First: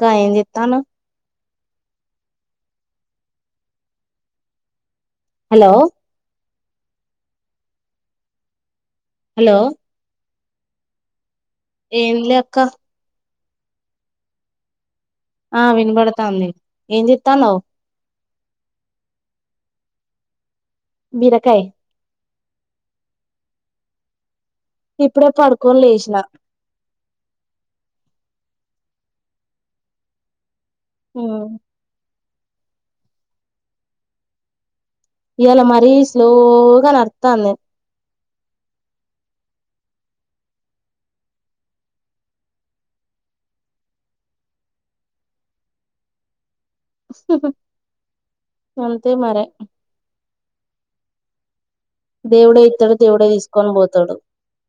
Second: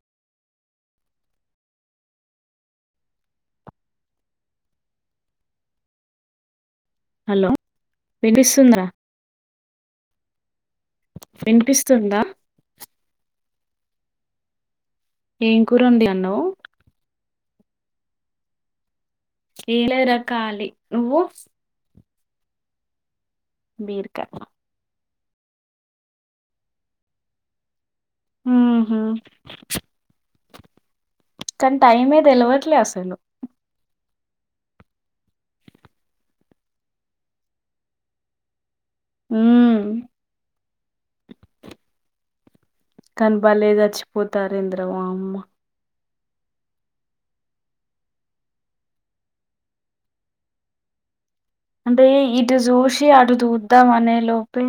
కా ఎం చేతనావ్ హలో హలో విన్ పీసుంద హలో విన్ ఏం పిస్తుందా లే అక్క ఏం ఆ కూరండి అన్నవు వినబడతాంది ఏం జేస్తనవ్ ఏం లేదు రా కాలి నువ్వు బీరకాయ్ బీర్ కా ఇప్పుడే పడుకోన్ లేష్ నా ఉహుమ్ కాన్ టైమే దేలవట్ లే అసలు ఇయ్యాలా మరీ స్లోగా నడ్ తాందే ఉమ్ కన్ బాలే జాచ్ పోతార్ ఏందిరా వమ్మ హుమ్ అంతే మరే అంటే ఇటు దేవుడే ఇత్తడు జుషి దేవుడే అటు తీసుకొని తుద్దాం పోతాడు అనే లోపే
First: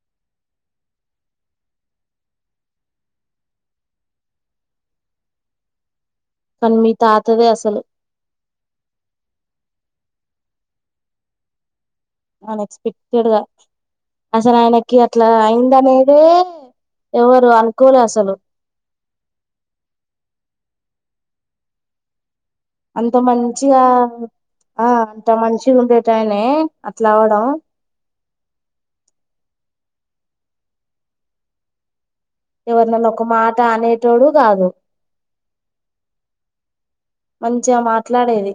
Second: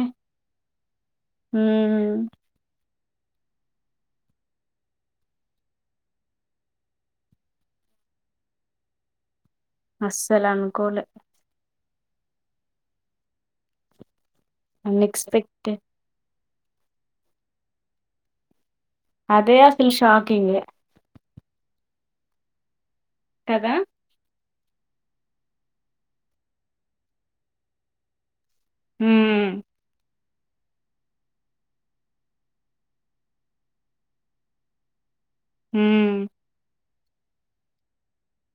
ఉహుమ్ కన్ మీ తాతదే అసలు అస్సలన్ కోలే అనస్ స్పెక్ టెడ్ గా అసల్ ఆయనకి అట్లా అన్ఎక్స్పెక్టెడ్ అయిందనేదే ఎవరు అనుకోలే అసలు అదే అసల్ షాకిింగే అంత కదా మంచిగా అ ఆ అంత మంచ్ గుండెటయ్ నే అట్లా అవడం ఉమ్ ఎవర్ నన్నా ఒక మాట అనేటోడు గాదు ఉమ్ మంచిగ మాట్లాడేది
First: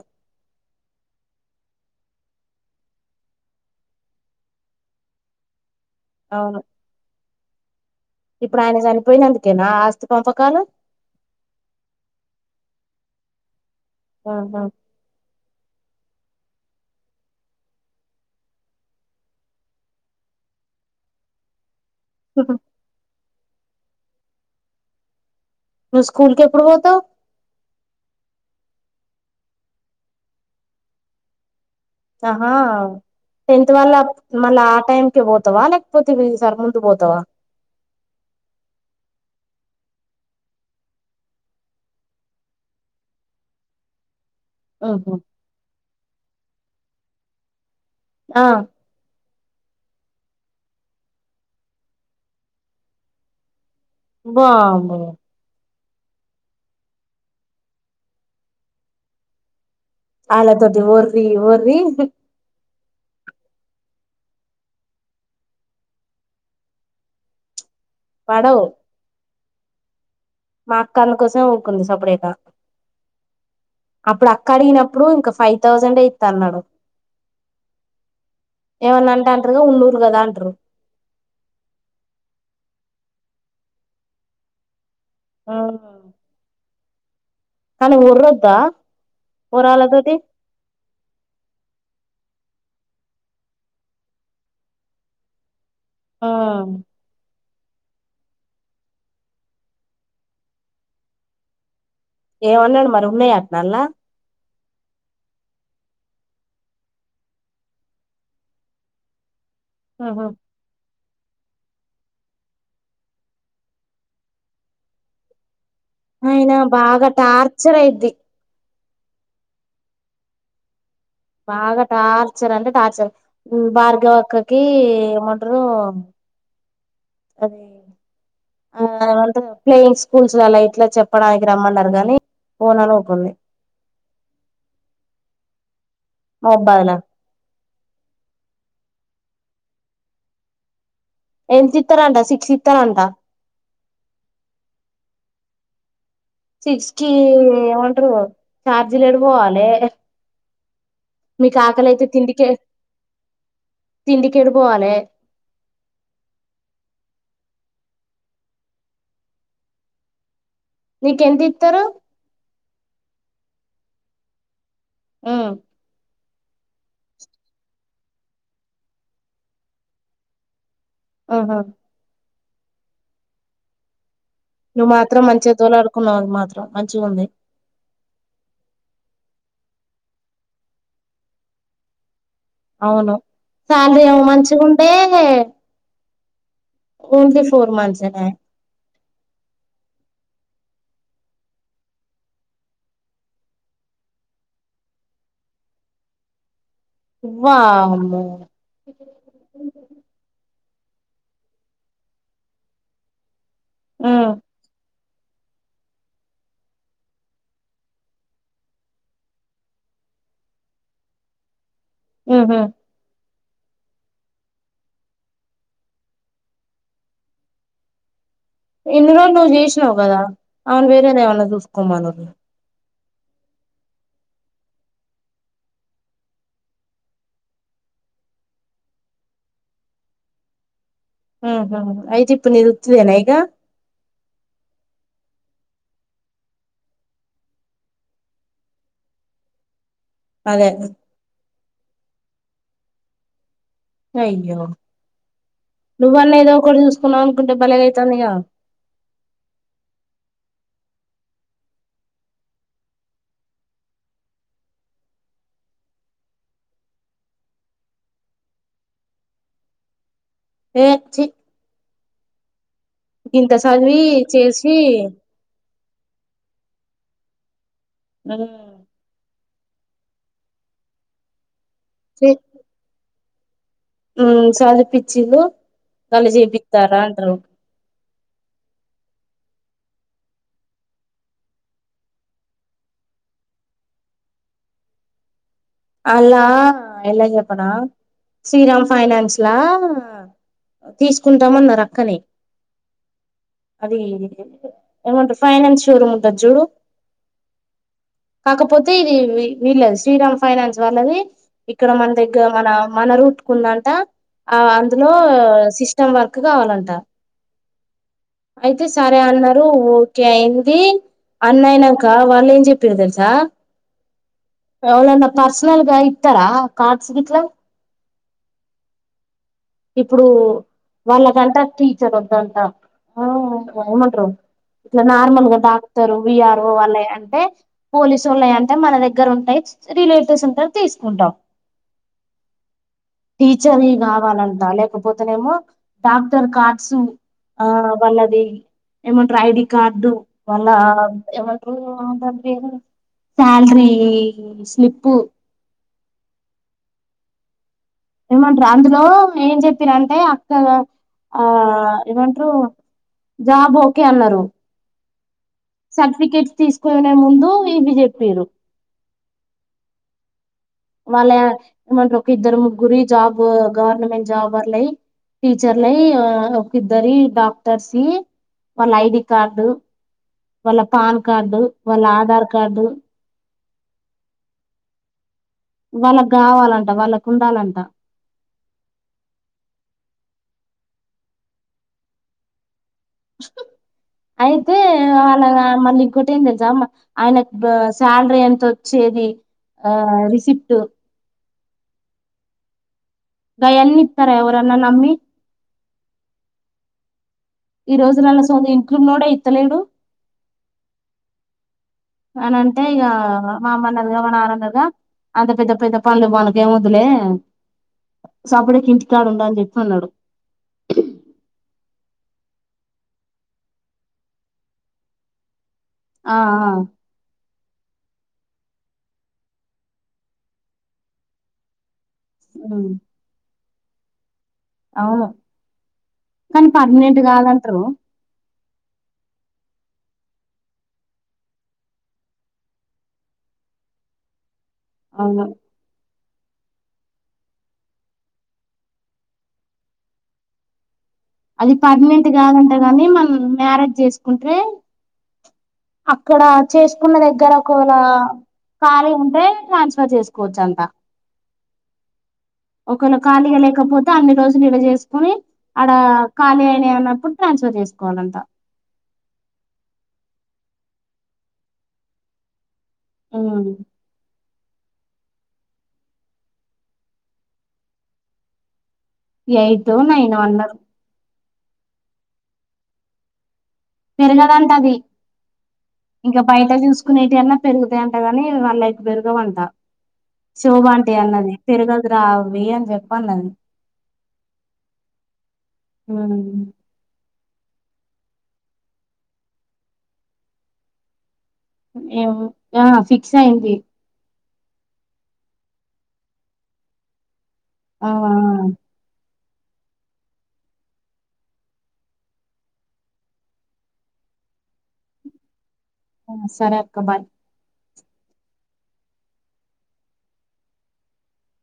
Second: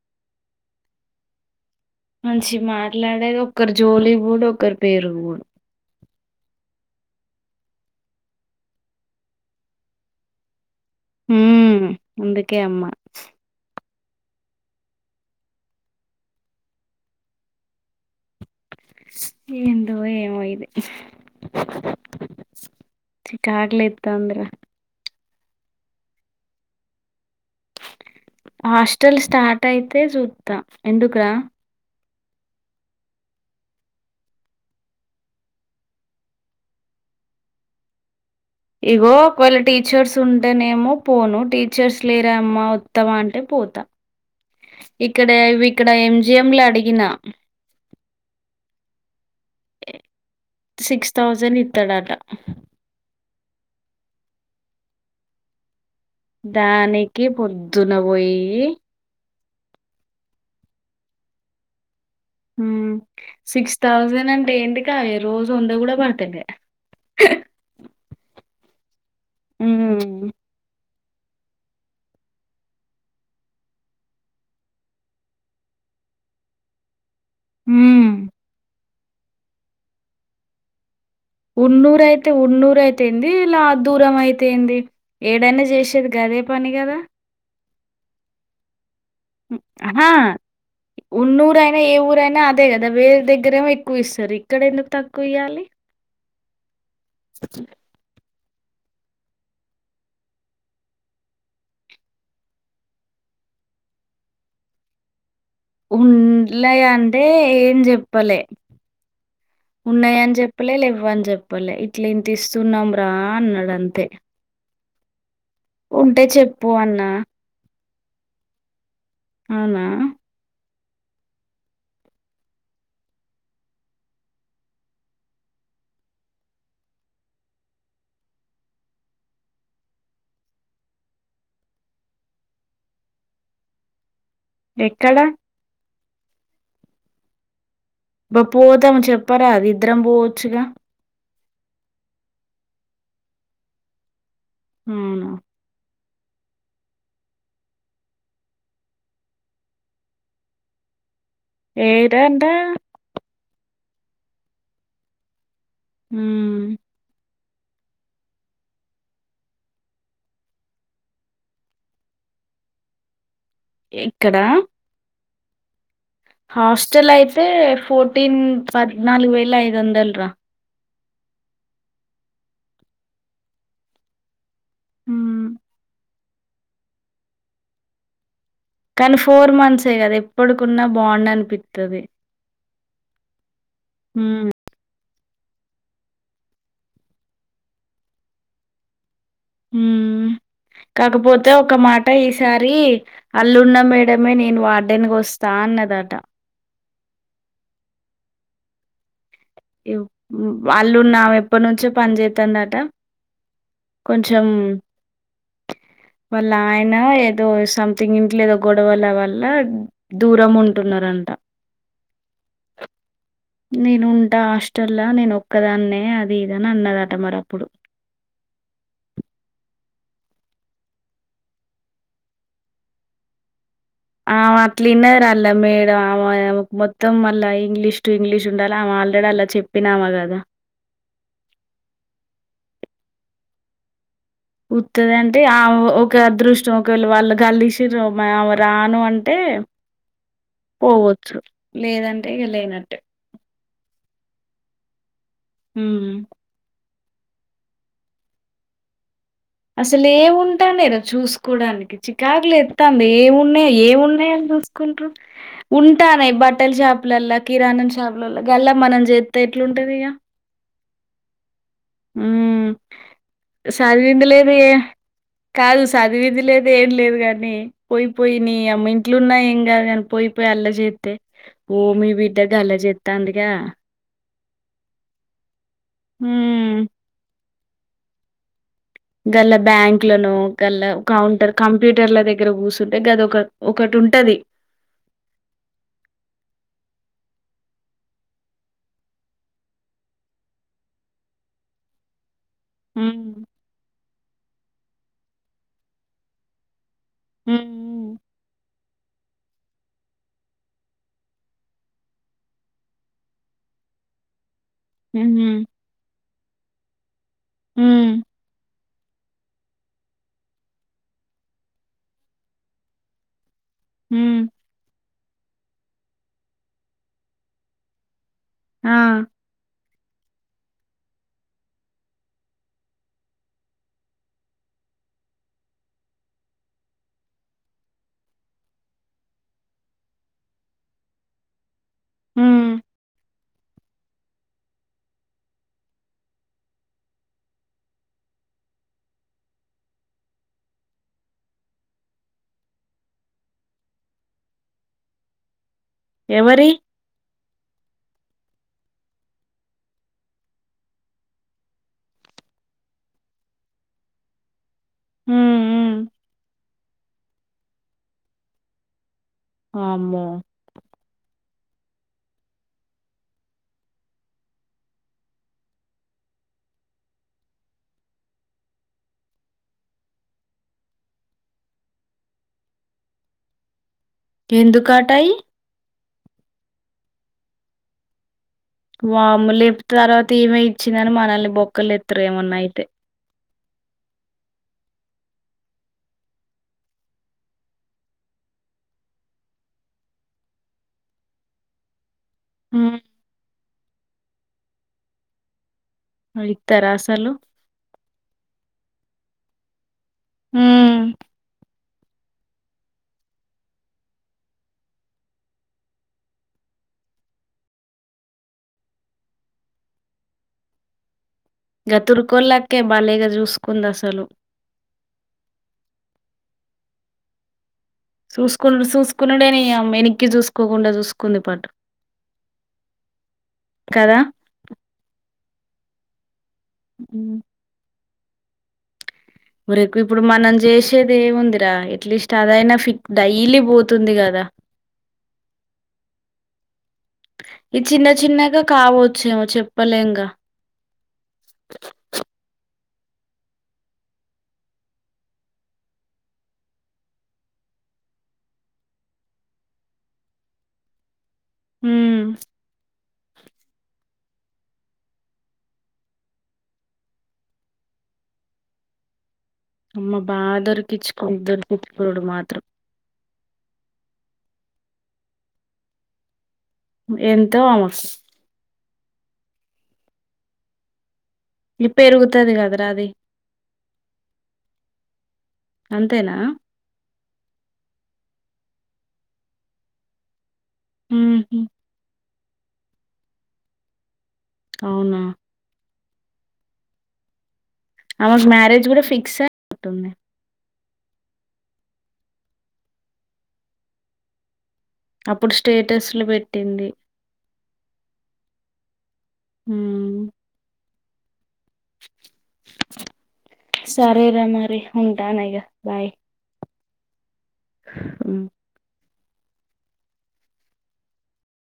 మంచి మాట్లాడేది ఒకర్ జోలీగ్ బోడు ఒకర్ పేరుగ్ బోడు ఔను ఇప్పుడు ఆయన జన్ పెయినందుకేనా ఆ ఆస్తి పంపకాలు ఉమ్మ్ అందుకే అమ్మా ఆహ ఏందో ఏమో ఇది ఉహ్ చికాగ్ లేతాంద్ రా ను స్కూల్ కేప్పుడు పోతవ్ హాస్టల్ స్టార్ట్ అయితే జుత్త ఎందుక్ రా ఆహా ఆ టెన్త్ వాళ్ళ మళ్ళా ఆ టైమ్ కే బోతావా లేక్ పోతే వీసార్ ముందు పోతావా ఇగో ఒక్ వేళ టీచర్స్ ఉంటేనేమో పోను టీచర్స్ లేరమ్మా వత్తావ అంటే పోతా ఉహు ఇక్కడ విక్కడ ఎంజిఎం లా అడిగినా ఆ సిక్స్ థౌజండ్ ఇత్తడట బాంబో దానికి పొద్దున పొయ్యి ఆలాద ఒర్రి ఒర్రి సిక్స్ థౌజండ్ అంటే ఏంటికా ఏ రోజు ఉంద కూడ [unintelligible] పడవ్ హు అక్కన్న కోసం ఊకుంది సప్పుడేద అప్పుడు అక్క అడిగినప్పుడు ఇంకా ఫైవ్ థౌజండే ఇస్తన్నాడు హు [unintelligible] ఉన్నూరు అయితే ఉన్నూరు అయితే ఏంది ఇలా దూరం అయితే ఏంది ఏడైన చేసేది గదే పని కదా అనీ [unintelligible] ఉన్నూర [unintelligible] ఏ ఊరైనా అదే కద వేరే దగ్గరేమో ఎక్కువ ఇస్తారు ఇక్కడ ఎందుకు తక్కువ ఇవ్వాలి ఆ స ఏమన్నాడు మరి ఉన్నాయ [unintelligible] [unintelligible] అంటే ఏం చెప్పలే ఆహా ఉన్నాయని చెప్పలే [unintelligible] చెప్పలే ఇట్ల ఇంత ఇస్తున్నాం రా అన్నాడు అంతే అయినా బాగ అన్నా. టార్చర్ [unintelligible] అవునా బాగ టార్చర్ అంటే టార్చర్ భార్గవి అక్కకి ఏమంటారు అదే ఆ [unintelligible] ప్లేయింగ్ స్కూల్స్ అల ఇట్లా చెప్పడానికి రమ్మన్నారు కానీ [unintelligible] ఎక్కడ [unintelligible] బ పోతాము చెప్పారా అది ఇద్దరం పోవచ్చుగ ఎంతితారంట సిక్స్ ఇతారంట హు సిక్స్ కి ఏమంటారు చార్జీలు [unintelligible] పోవాలి మీకు ఆకలయితే ఏడంట?" తిండికి తిండికెడు పోవాలె హు నీకెంతితారు ఇక్కడ ఉ హాస్టల్ అయితే ఫోర్టీన్ పద్నాలుగు వేల ఐదు వందల్రా ఆహా నువ్వు మాత్రం మంచిగా తోలాడుకున్నావు మాత్రం మంచిగుంది కానీ ఫోర్ మంత్సే కదా ఎప్పడుకున్నా బాగుండు అనిపిస్తది అవును శాలరీ ఏమో మంచిగుంటే [unintelligible] హుమ్మ్ కాకపోతే ఒక మాట ఈసారి అల్లు ఉన్న మేడమే నేను వాడ్డేన్గా వస్తా అన్నదా దంటా వామ్మో వాళ్ళు ఉన్నా ఆమే ఎప్పడ్ నుంచో పని చేత్తందఅంటా ఉమ్ కొంచం మ్ వాళ్ళ ఆయన ఏదో సంథింగ్ ఇంట్లో ఏదో గొడవల వల్ల దూరం ఉంటుం ఉన్నార్ అంటా ఉహు నేను ఉంట హాస్టల్లా నేను ఒక్కదాన్నే అది ఇదని అన్నద అంట మరి అప్పుడు ఎన్ని రోజులు నువ్వు చేసినావు కదా అమెను వేరేదేమ అన్న చూసుకోమను నువ్ ఆ ఆమె అట్లఇన్నాంరాల మేడం ఆమె మొత్తం మళ్ళా ఇంగ్లీష్ టు ఇంగ్లీష్ ఉండాలి ఆమ ఆల్రెడీ అల్ల చెప్పినామా గదా ఆహ అయితే ఇప్పుడు నేను ఉత్తిదేనా ఈగ ఉత్తదే అంటే ఆ ఒక అదృష్టం ఒకళ్ళు వాళ్ళు గాల్ తీసుండ్రు అమే రాను అంటే ఏ అదే పోవఅచ్చు లేద అంటే ఇగ లేన అట్టే అయ్యో నువు ఉమ్ అన్న ఏదో ఒకట్ చూస్ కున్నావ్ అనుకుంటే బలేగైతాంది ఇగా అసలు ఏము ఉంటయి అండి ఇడ చూసుకోవడానికి చికాగులు ఎస్తా అంది ఏము ఉన్నాయి ఏముఉన్నాయ్ చూకుంటు ఉంటానే బట్టల షాపుల అల్లా కిరాణం షాపులోల్లా గల్లా మనం చేబ్తే ఎట్లు ఉంట అది ఇగ ఏ ఛీ మ్ గింత చదివి సదివింద్ లేదు ఏ చేసి కాదు స చదివింది లేదు ఏమ్ లేదు గాని పోయిపోయి ఉమ్ నీ అమ్మ ఇంట్లు ఉన్నాయి ఇ ఇకా కాని పోయిపోయి అల్లరి చేస్తే ఓ మీ వీ దగ్గర్ అల్లరి చేస్తా అందిగా చదుపిచ్చుఉండు కళ్ళు హ్మ్ చూపిస్తారా అంటరు గల్ల బ్యాంక్లను గల్ల కౌంటర్ కంప్యూటర్ల దగ్గర కూర్చుంటే గద ఒక ఒకటి ఉంటది అలా ఎలా చెప్పనా శ్రీరామ్ ఫైనాన్స్లా తీసుకుంటామన్నారు అక్కనే హ్మ్ అది ఏమంట ఫైనాన్స్ షోరూమ్ ఉంటంది చూడు హ్మ్ కాకపోతే ఇది వీళ్ళదు శ్రీరామ్ ఫైనాన్స్ వాళ్ళది ఇక్కడ మన దగ్గర మన మన రూట్కు ఉంద అంట ఆ అందులో హ్మ్ సిస్టమ్ వర్క్ కావాలంట మ్ అయితే సరే అన్నారు ఓకే అయింది అన్నయనాక వాళ్ళు ఏం చెప్పిరు తెలుసా హ్మ్ ఎళ అన్న పర్సనల్గా ఇత్తారా కార్డ్స్ గిట్లా ఆ ఇప్పుడు వాళ్ళకంటా టీచర్ వద్దంతా ఆ ఏమండ్ర ఇట్లా నార్మల్గా డాక్టర్ విఆర్ఓ వాళ్ళయి అంటే పోలీసు వొళ్ళయి అంటే మన దగ్గర ఉంటాయి రిలేటివ్స్ ఉంటరు తీసుకుంటాం మ్ టీచర్ య కావాలంటా లేకపోతేనేమో డాక్టర్ కార్డ్స్ ఆహ్ వాళ్ళది. ఏమంటారు ఐడి కార్డు వాళ్ళ ఏమంటారు అంతా. ఆహ్ అది స్లిప్పు. ఎవరి. ఏమంటారు అందులో ఏం చెప్పిన అంటే అక్క ఆహ్ ఏమంటారు. జాబ్ ఓకే అన్నారు. హ్మ్ హ్మ్ సర్టిఫికెట్ తీసుకునే ముందు ఈవి జెప్పింరు. అమ్మో. మళ్ళా ఏమంటారు ఒక ఇద్దరు ముగ్గురి జాబ్ గవర్నమెంట్ జాబ్ రులై. టీచర్ లై ఆహ్ ఒక ఇద్దరి డాక్టర్ సై. వాళ్ళ ఐడి కార్డు వాళ్ళ పాన్ కార్డు వాళ్ళ ఆధార్ కార్డు. ఎందుకటై. వాళ్ళకు కావాలంట వాళ్ళకు ఉండాలంట. వామ్మో లేపు తర్వాత ఏమే ఇచ్చినమని మనల్ని బొక్కలు ఎత్తరేమో ఏమన్నా అయితే. ఉహూ. అయితే వాళ్ళు మళ్ళీ ఇంకోటి ఏం తెలుసా అమ్మా ఆయన ఆహ్ శాలరీ ఎంతోచ్చే. ఆహ్ రీసిప్ట్. ఉమ్. ఆయాన్ని ఇత్తారా ఎవరన్న నమ్మి. ఇత్తార అసలు. ఈ రోజు నల సోంత ఇంట్లోనోడే ఇత్తలేడు. ఉమ్. అని అంటే ఇక మా అమ్మన్నదిగా మానాన్నదిగా. అంత పెద్ద పెద్ద పళ్ళు మాకేం వద్దులే. సపుడేకి ఇంటికడు ఉండు అని చెప్పి అన్నాడు. ఆహ్ తుర్కోలకే బాలేగా చూసుకుంది అసలు. ఆహ్. చూసుకునుడు చూసుకున్నాడేనియమ్ వెనక్కి చూసుకోకుండా చూసుకుంది పాటు. ఉమ్. కదా. అవును కానీ పర్మనెంట్ హ్మ్. కాదంటారు. మరికు ఇప్పుడు మనం చేసేది ఏముందిరా ఎట్లీస్ట్ అదైనా ఫిగ్ డైలీ పోతుంది కాదా. అవునన్. [inaudible] ఇది చిన్న చిన్నగా కావచ్చేమో చెప్పలేంగా. అది పర్మినెంట్ కాదంట గాని మనం మ్యారేజ్ చేసుకుంటే. అక్కడ చేసుకున్న దగ్గర ఒకవేళ. ఖాళీగ ఉంటే ట్రాన్స్ఫర్ చేసుకోవచ్చు అంట. ఉమ్. ఒకవేళ ఖాళీగా లేకపోతే అన్ని రోజులు ఇడ చేసుకోని. ఆడ ఖాళీ అయినా అన్నప్పుడు ట్రాన్స్ఫర్ చేసుకొ. సుకోవాలంట. అమ్మ బాగా దొరికిచ్చు దొరికించుకోవడం మాత్రం. ఆవును. ఎంతో అమాస్. ఎయితో నైనో అన్నారు. లి పెరుగుతది కదరా అది పెరగదంట అది అంతేనా? ఇంకా బయట చూసుకు కొన్నిటి అన్న పెరుగుతాయింట కాని వాళ్ళవి పెరుగవంట శోభ ఆంటీ అన్నది హుహు. పెరగదురా అవి అని చెప్పండన్ అవునా ఆ ఆమెకు మ్యారేజ్ కూడా ఫిక్స్ అయినటుంది ఏమో ఆ ఫిక్స్ అయ్యింది అప్పుడు స్టేటస్లు పెట్టింది ఆ ఆ మ్ సరే రా మరి ఉంటానిగ సరే అక్క బాయ్ మ్